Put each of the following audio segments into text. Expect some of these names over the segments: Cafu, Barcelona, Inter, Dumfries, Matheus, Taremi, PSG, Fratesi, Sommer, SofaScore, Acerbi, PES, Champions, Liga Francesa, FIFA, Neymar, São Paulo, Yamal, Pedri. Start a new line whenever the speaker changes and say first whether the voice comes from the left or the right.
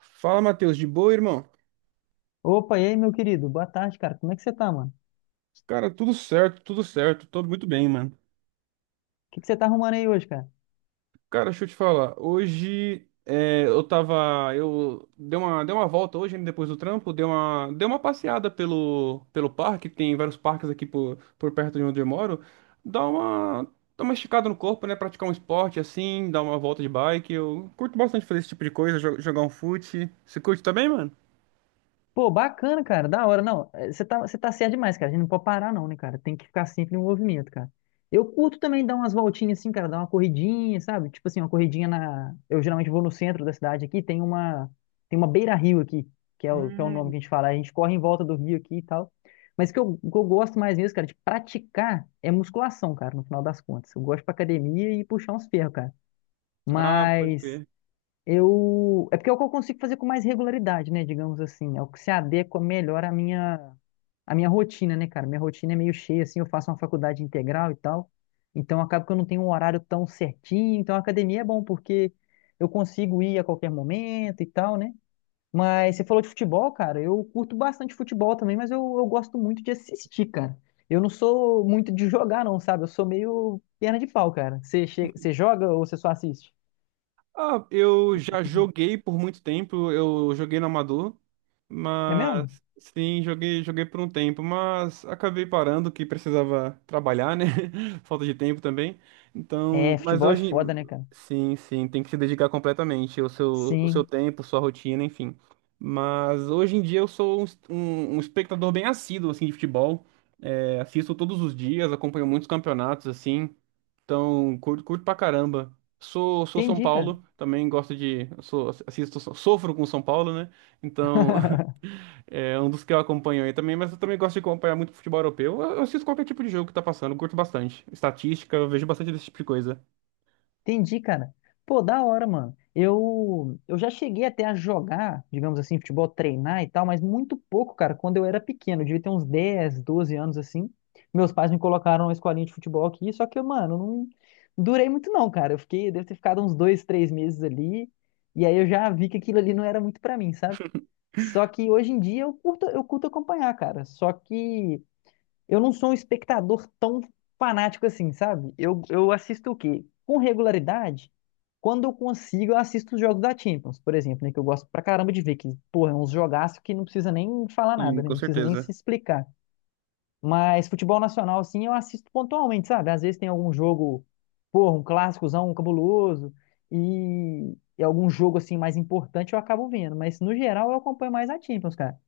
right: Fala, Matheus, de boa, irmão?
left: Opa, e aí, meu querido? Boa tarde, cara. Como é que você tá, mano?
right: Cara, tudo certo, tô muito bem, mano.
left: O que que você tá arrumando aí hoje, cara?
right: Cara, deixa eu te falar, hoje é, eu tava, eu dei uma volta hoje, né, depois do trampo, dei uma passeada pelo parque, tem vários parques aqui por perto de onde eu moro, dá uma, dá uma esticada no corpo, né, praticar um esporte assim, dar uma volta de bike, eu curto bastante fazer esse tipo de coisa, jogar um fute. Você curte também, mano?
left: Pô, bacana, cara. Da hora. Não, você tá certo demais, cara. A gente não pode parar, não, né, cara? Tem que ficar sempre em movimento, cara. Eu curto também dar umas voltinhas assim, cara. Dar uma corridinha, sabe? Tipo assim, uma corridinha. Eu geralmente vou no centro da cidade aqui. Tem uma beira-rio aqui, que é o nome
right: Hum.
left: que a gente fala. A gente corre em volta do rio aqui e tal. Mas o que eu gosto mais mesmo, cara, de praticar é musculação, cara, no final das contas. Eu gosto pra academia e puxar uns ferros, cara.
right: Ah, pode
left: Mas
right: crer.
left: É porque é o que eu consigo fazer com mais regularidade, né? Digamos assim. É o que se adequa melhor à minha rotina, né, cara? Minha rotina é meio cheia, assim. Eu faço uma faculdade integral e tal. Então, acaba que eu não tenho um horário tão certinho. Então, a academia é bom, porque eu consigo ir a qualquer momento e tal, né? Mas você falou de futebol, cara. Eu curto bastante futebol também, mas eu gosto muito de assistir, cara. Eu não sou muito de jogar, não, sabe? Eu sou meio perna de pau, cara. Você joga ou você só assiste?
right: Ah, eu já joguei por muito tempo, eu joguei no amador,
left: É mesmo?
right: mas sim, joguei por um tempo, mas acabei parando que precisava trabalhar, né? Falta de tempo também. Então,
left: É,
right: mas
left: futebol é
right: hoje,
left: foda, né, cara?
right: sim, sim, tem que se dedicar completamente, o seu
left: Sim.
right: tempo, sua rotina, enfim. Mas hoje em dia eu sou um espectador bem assíduo, assim, de futebol. É, assisto todos os dias, acompanho muitos campeonatos, assim. Então, curto pra caramba. Sou São
left: Entendi, cara.
right: Paulo, também gosto de. Sou, assisto, sofro com São Paulo, né? Então, é um dos que eu acompanho aí também, mas eu também gosto de acompanhar muito futebol europeu. Eu assisto qualquer tipo de jogo que tá passando, curto bastante. Estatística, eu vejo bastante desse tipo de coisa.
left: Entendi, cara. Pô, da hora, mano. Eu já cheguei até a jogar, digamos assim, futebol, treinar e tal, mas muito pouco, cara, quando eu era pequeno. Eu devia ter uns 10, 12 anos assim. Meus pais me colocaram na escolinha de futebol aqui, só que, mano, não durei muito não, cara. Eu fiquei, devo ter ficado uns 2, 3 meses ali, e aí eu já vi que aquilo ali não era muito pra mim, sabe? Só que hoje em dia eu curto acompanhar, cara. Só que eu não sou um espectador tão fanático assim, sabe? Eu assisto o quê? Com regularidade, quando eu consigo, eu assisto os jogos da Champions, por exemplo, né? Que eu gosto pra caramba de ver, que, porra, é uns jogaços que não precisa nem falar
right: E
left: nada, né?
right: com
left: Não precisa nem
right: certeza.
left: se explicar. Mas futebol nacional, assim, eu assisto pontualmente, sabe? Às vezes tem algum jogo, porra, um clássicozão, um cabuloso, e algum jogo, assim, mais importante eu acabo vendo. Mas, no geral, eu acompanho mais a Champions, cara.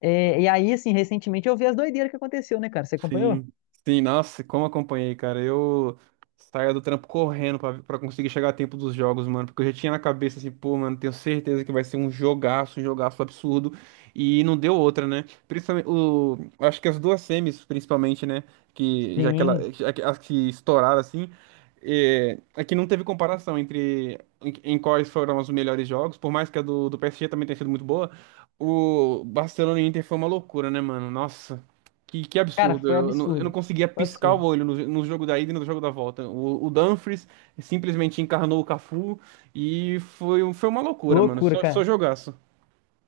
left: É, e aí, assim, recentemente eu vi as doideiras que aconteceu, né, cara? Você acompanhou?
right: Sim, sim, nossa, como acompanhei, cara. Eu saía do trampo correndo pra conseguir chegar a tempo dos jogos, mano. Porque eu já tinha na cabeça assim, pô, mano, tenho certeza que vai ser um jogaço absurdo. E não deu outra, né? Principalmente, o, acho que as duas semis, principalmente, né? Que já que, ela,
left: Sim.
right: já que, as que estouraram assim. É, é que não teve comparação entre em quais foram os melhores jogos, por mais que a do PSG também tenha sido muito boa. O Barcelona e Inter foi uma loucura, né, mano? Nossa. Que
left: Cara,
right: absurdo.
left: foi
right: Eu não
left: absurdo.
right: conseguia
left: Foi
right: piscar o
left: absurdo.
right: olho no jogo da ida e no jogo da volta. O Dumfries simplesmente encarnou o Cafu e foi uma loucura, mano.
left: Loucura,
right: Só
left: cara.
right: jogaço.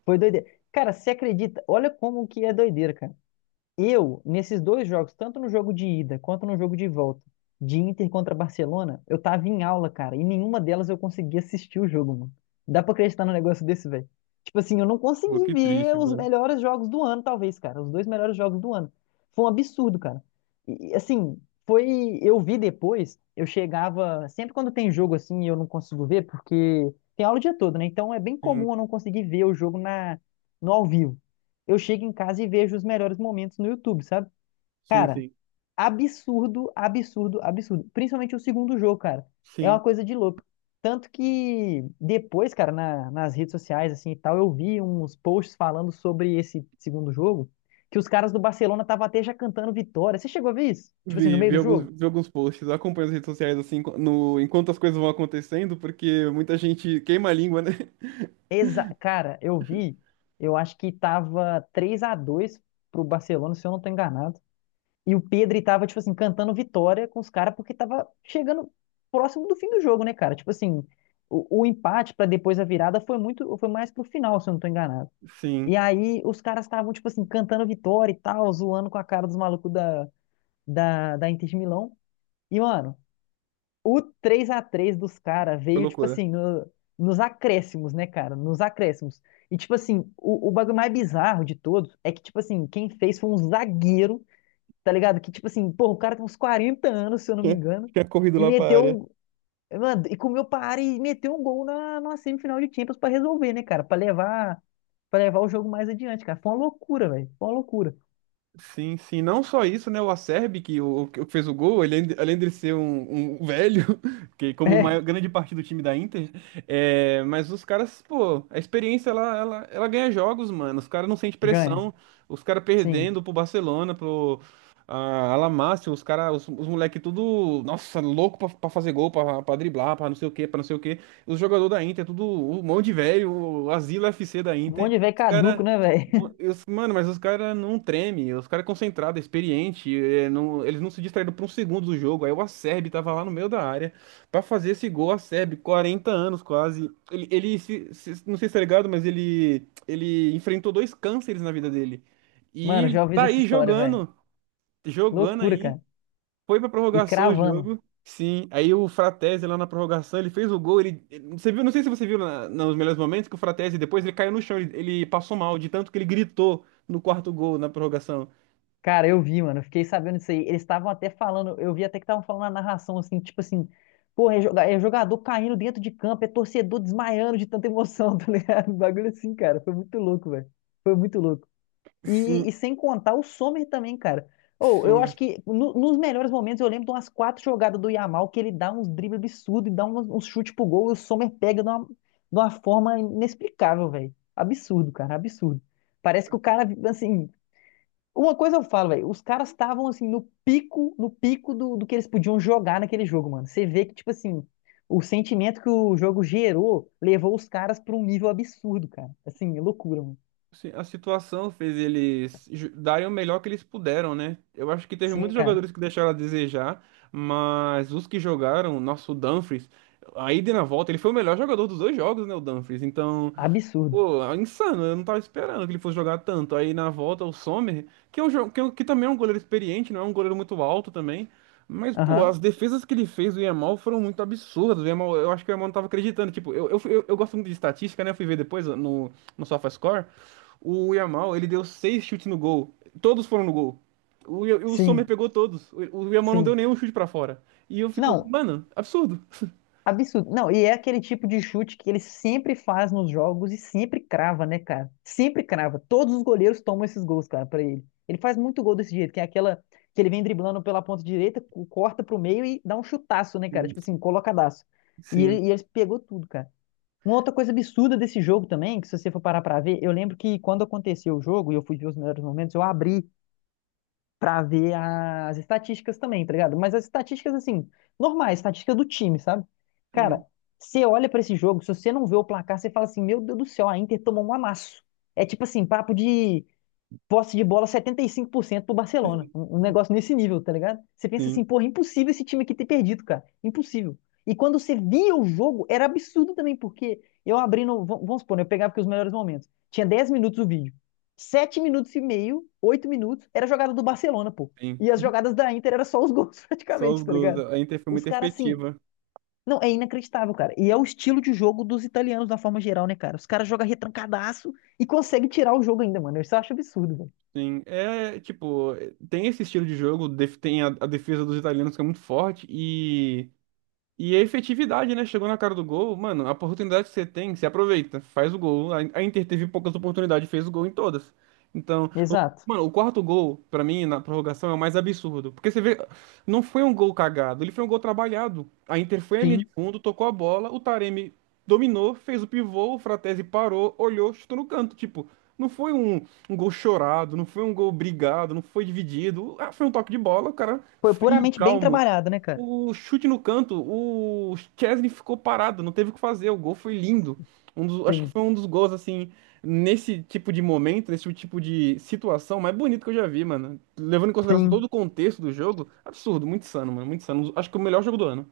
left: Foi doideira. Cara, você acredita? Olha como que é doideira, cara. Eu, nesses dois jogos, tanto no jogo de ida quanto no jogo de volta, de Inter contra Barcelona, eu tava em aula, cara, e nenhuma delas eu conseguia assistir o jogo, mano. Dá pra acreditar num negócio desse, velho? Tipo assim, eu não
right: Pô,
left: consegui
right: que
left: ver
right: triste,
left: os
right: mano.
left: melhores jogos do ano, talvez, cara. Os dois melhores jogos do ano. Foi um absurdo, cara. Assim, foi. Eu vi depois, eu chegava. Sempre quando tem jogo assim, e eu não consigo ver, porque tem aula o dia todo, né? Então é bem
right: Sim,
left: comum eu não conseguir ver o jogo no ao vivo, eu chego em casa e vejo os melhores momentos no YouTube, sabe?
right: sim,
left: Cara,
right: sim.
left: absurdo, absurdo, absurdo. Principalmente o segundo jogo, cara. É
right: Sim.
left: uma coisa de louco. Tanto que depois, cara, nas redes sociais, assim e tal, eu vi uns posts falando sobre esse segundo jogo, que os caras do Barcelona estavam até já cantando vitória. Você chegou a ver isso? Tipo assim, no meio do jogo?
right: Vi alguns posts. Eu acompanho as redes sociais assim no, enquanto as coisas vão acontecendo, porque muita gente queima a língua, né?
left: Exa Cara, eu vi, eu acho que tava três a 2 pro Barcelona, se eu não tô enganado. E o Pedri tava, tipo assim, cantando vitória com os caras porque tava chegando próximo do fim do jogo, né, cara? Tipo assim, o empate pra depois a virada foi foi mais pro final, se eu não tô enganado.
right: Sim,
left: E aí os caras estavam, tipo assim, cantando vitória e tal, zoando com a cara dos malucos da Inter de Milão. E, mano, o 3-3 dos caras
right: foi
left: veio, tipo
right: loucura.
left: assim, nos acréscimos, né, cara? Nos acréscimos. E, tipo assim, o bagulho mais bizarro de todos é que, tipo assim, quem fez foi um zagueiro, tá ligado? Que tipo assim, pô, o cara tem uns 40 anos, se eu não me
right: Tinha
left: engano,
right: Tinha corrido
left: e
right: lá pra área.
left: meteu um. Mano, e comeu para e meteu um gol na semifinal de Champions pra resolver, né, cara? Para levar o jogo mais adiante, cara. Foi uma loucura, velho. Foi uma loucura.
right: Sim, sim, não só isso, né? O Acerbi, que, o, que fez o gol, ele, além de ser um velho, que como maior,
left: É,
right: grande parte do time da Inter, é, mas os caras, pô, a experiência ela ganha jogos, mano. Os caras não sentem
left: ganha.
right: pressão, os caras
left: Sim.
right: perdendo pro Barcelona, Alamácio, os caras, os moleque tudo, nossa, louco pra fazer gol, pra driblar, pra não sei o quê, pra não sei o quê. Os jogadores da Inter, tudo um monte de velho, o Asilo FC da
left: Um monte
right: Inter.
left: de velho
right: Os caras.
left: caduco, né, velho?
right: Mano, mas os caras não tremem, os caras é concentrado, é experiente, eles não se distraíram por um segundo do jogo. Aí o Acerbi tava lá no meio da área pra fazer esse gol, Acerbi, 40 anos quase. Ele se- se- Não sei se tá ligado, mas ele enfrentou dois cânceres na vida dele. E
left: Mano,
right: ele
left: já ouvi
right: tá
left: dessa
right: aí
left: história, velho.
right: jogando, jogando
left: Loucura,
right: aí.
left: cara.
right: Foi pra
left: E
right: prorrogação o
left: cravando.
right: jogo. Sim, aí o Fratesi lá na prorrogação, ele fez o gol, você viu, não sei se você viu nos melhores momentos que o Fratesi depois ele caiu no chão, ele passou mal de tanto que ele gritou no quarto gol na prorrogação.
left: Cara, eu vi, mano. Eu fiquei sabendo disso aí. Eles estavam até falando, eu vi até que estavam falando na narração, assim, tipo assim, porra, é jogador caindo dentro de campo, é torcedor desmaiando de tanta emoção, tá ligado? Um bagulho assim, cara. Foi muito louco, velho. Foi muito louco.
right: Sim,
left: E sem contar o Sommer também, cara. Ou eu
right: sim.
left: acho que nos melhores momentos eu lembro de umas quatro jogadas do Yamal que ele dá uns dribles absurdos e dá uns chutes pro gol e o Sommer pega de uma forma inexplicável, velho. Absurdo, cara, absurdo. Parece que o cara, assim. Uma coisa eu falo, velho, os caras estavam assim no pico, no pico do que eles podiam jogar naquele jogo, mano. Você vê que, tipo assim, o sentimento que o jogo gerou levou os caras pra um nível absurdo, cara. Assim, é loucura, mano.
right: Sim, a situação fez darem o melhor que eles puderam, né? Eu acho que teve
left: Sim,
right: muitos
left: cara.
right: jogadores que deixaram a desejar, mas os que jogaram, nosso Dumfries, aí de na volta, ele foi o melhor jogador dos dois jogos, né, o Dumfries. Então,
left: Absurdo.
right: pô, é insano, eu não tava esperando que ele fosse jogar tanto. Aí na volta o Sommer, que também é um goleiro experiente, não é um goleiro muito alto também. Mas, pô, as
left: Aham.
right: defesas que ele fez do Yamal foram muito absurdas. O Yamal, eu acho que o Yamal não tava acreditando. Tipo, eu gosto muito de estatística, né? Eu fui ver depois no SofaScore. O Yamal, ele deu seis chutes no gol. Todos foram no gol. O, o Sommer
left: Sim,
right: pegou todos. O Yamal não deu
left: sim.
right: nenhum chute pra fora. E eu fico,
left: Não,
right: mano, absurdo.
left: absurdo. Não, e é aquele tipo de chute que ele sempre faz nos jogos e sempre crava, né, cara? Sempre crava. Todos os goleiros tomam esses gols, cara, pra ele. Ele faz muito gol desse jeito, que é aquela que ele vem driblando pela ponta direita, corta pro meio e dá um chutaço, né, cara?
right: Sim,
left: Tipo assim, colocadaço. E
right: sim,
left: ele, e ele pegou tudo, cara. Uma outra coisa absurda desse jogo também, que se você for parar pra ver, eu lembro que quando aconteceu o jogo e eu fui ver os melhores momentos, eu abri pra ver as estatísticas também, tá ligado? Mas as estatísticas, assim, normais, estatística do time, sabe? Cara,
right: sim,
left: você olha pra esse jogo, se você não vê o placar, você fala assim, meu Deus do céu, a Inter tomou um amasso. É tipo assim, papo de posse de bola 75% pro Barcelona. Um negócio nesse nível, tá ligado? Você pensa assim,
right: sim.
left: porra, é impossível esse time aqui ter perdido, cara. Impossível. E quando você via o jogo, era absurdo também, porque eu abri no. vam- Vamos supor, né, eu pegava aqui os melhores momentos. Tinha 10 minutos o vídeo. 7 minutos e meio, 8 minutos, era jogada do Barcelona, pô.
right: Sim.
left: E as jogadas da Inter era só os gols,
right: Só os
left: praticamente, tá
right: gols.
left: ligado?
right: A Inter foi
left: Os
right: muito
left: caras, assim.
right: efetiva.
left: Não, é inacreditável, cara. E é o estilo de jogo dos italianos, da forma geral, né, cara? Os caras jogam retrancadaço e conseguem tirar o jogo ainda, mano. Isso eu acho absurdo, velho.
right: Sim. É, tipo, tem esse estilo de jogo, tem a defesa dos italianos que é muito forte. E a efetividade, né? Chegou na cara do gol, mano, a oportunidade que você tem, você aproveita, faz o gol. A Inter teve poucas oportunidades, fez o gol em todas. Então,
left: Exato.
right: mano, o quarto gol, pra mim, na prorrogação, é o mais absurdo. Porque você vê, não foi um gol cagado, ele foi um gol trabalhado. A Inter foi à linha de
left: Sim,
right: fundo, tocou a bola, o Taremi dominou, fez o pivô, o Fratesi parou, olhou, chutou no canto. Tipo, não foi um gol chorado, não foi um gol brigado, não foi dividido. Ah, foi um toque de bola, o cara
left: foi
right: frio,
left: puramente bem
right: calmo.
left: trabalhado, né, cara?
right: O chute no canto, o Chesney ficou parado, não teve o que fazer. O gol foi lindo. Um dos, acho que
left: Sim.
right: foi um dos gols, assim, nesse tipo de momento, nesse tipo de situação mais bonito que eu já vi, mano. Levando em consideração todo
left: Sim.
right: o contexto do jogo, absurdo, muito insano, mano, muito insano. Acho que o melhor jogo do ano.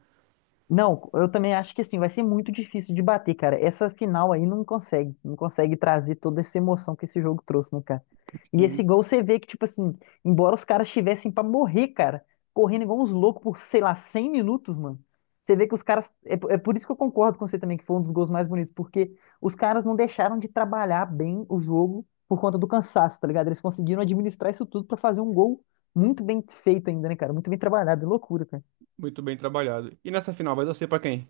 left: Não, eu também acho que assim, vai ser muito difícil de bater, cara. Essa final aí não consegue trazer toda essa emoção que esse jogo trouxe, né, cara? E esse
right: Sim,
left: gol você vê que, tipo assim, embora os caras estivessem pra morrer, cara, correndo igual uns loucos por, sei lá, 100 minutos, mano. Você vê que os caras. É, é por isso que eu concordo com você também, que foi um dos gols mais bonitos, porque os caras não deixaram de trabalhar bem o jogo por conta do cansaço, tá ligado? Eles conseguiram administrar isso tudo pra fazer um gol muito bem feito ainda, né, cara? Muito bem trabalhado, é loucura, cara.
right: muito bem trabalhado. E nessa final vai torcer pra quem?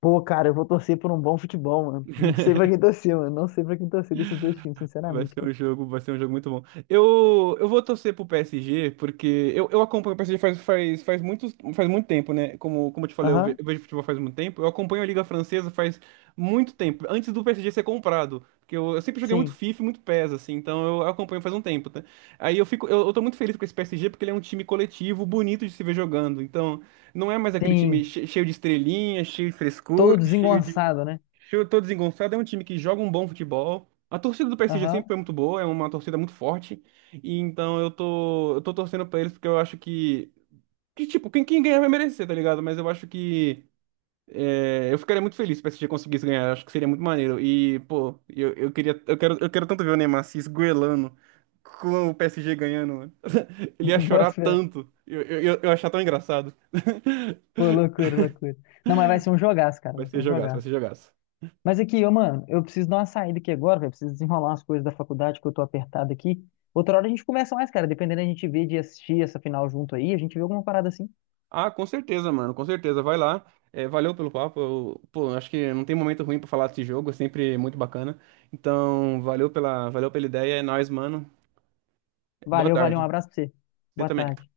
left: Pô, cara, eu vou torcer por um bom futebol, mano. Não sei pra quem torcer, mano. Não sei pra quem torcer desses dois times,
right: Vai
left: sinceramente,
right: ser
left: cara.
right: um jogo, vai ser um jogo muito bom. Eu vou torcer pro PSG, porque eu acompanho o PSG faz muito tempo, né? Como eu te falei,
left: Aham,
right: eu vejo futebol faz muito tempo. Eu acompanho a Liga Francesa faz muito tempo, antes do PSG ser comprado. Porque eu sempre joguei muito
left: sim,
right: FIFA, e muito PES, assim, então eu acompanho faz um tempo, tá? Aí eu fico, eu tô muito feliz com esse PSG, porque ele é um time coletivo, bonito de se ver jogando. Então, não é mais aquele
left: sim.
right: time cheio de estrelinha, cheio de
left: Todo
right: frescura, cheio de.
left: desengonçado, né?
right: Cheio, todo desengonçado, é um time que joga um bom futebol. A torcida do PSG sempre
left: Aham,
right: foi muito boa, é uma torcida muito forte. E então eu tô, torcendo pra eles porque eu acho que tipo, quem ganhar vai merecer, tá ligado? Mas eu acho que eu ficaria muito feliz se o PSG conseguisse ganhar, eu acho que seria muito maneiro. E, pô, eu quero tanto ver o Neymar se esgoelando com o PSG ganhando, mano. Ele ia
left: bota
right: chorar
left: fé.
right: tanto. Eu ia achar tão engraçado.
left: Pô, loucura, loucura. Não, mas vai ser um jogaço, cara.
right: Vai
left: Vai ser
right: ser
left: um
right: jogaço, vai
left: jogaço.
right: ser jogaço.
left: Mas aqui, ô, mano, eu preciso dar uma saída aqui agora, velho. Preciso desenrolar umas coisas da faculdade que eu tô apertado aqui. Outra hora a gente conversa mais, cara. Dependendo, a gente vê de assistir essa final junto aí. A gente vê alguma parada assim.
right: Ah, com certeza, mano, com certeza. Vai lá. É, valeu pelo papo. Eu, pô, acho que não tem momento ruim pra falar desse jogo, é sempre muito bacana. Então, valeu pela ideia. É nóis, mano. Boa
left: Valeu, valeu. Um
right: tarde.
left: abraço pra você.
right: Você
left: Boa
right: também.
left: tarde.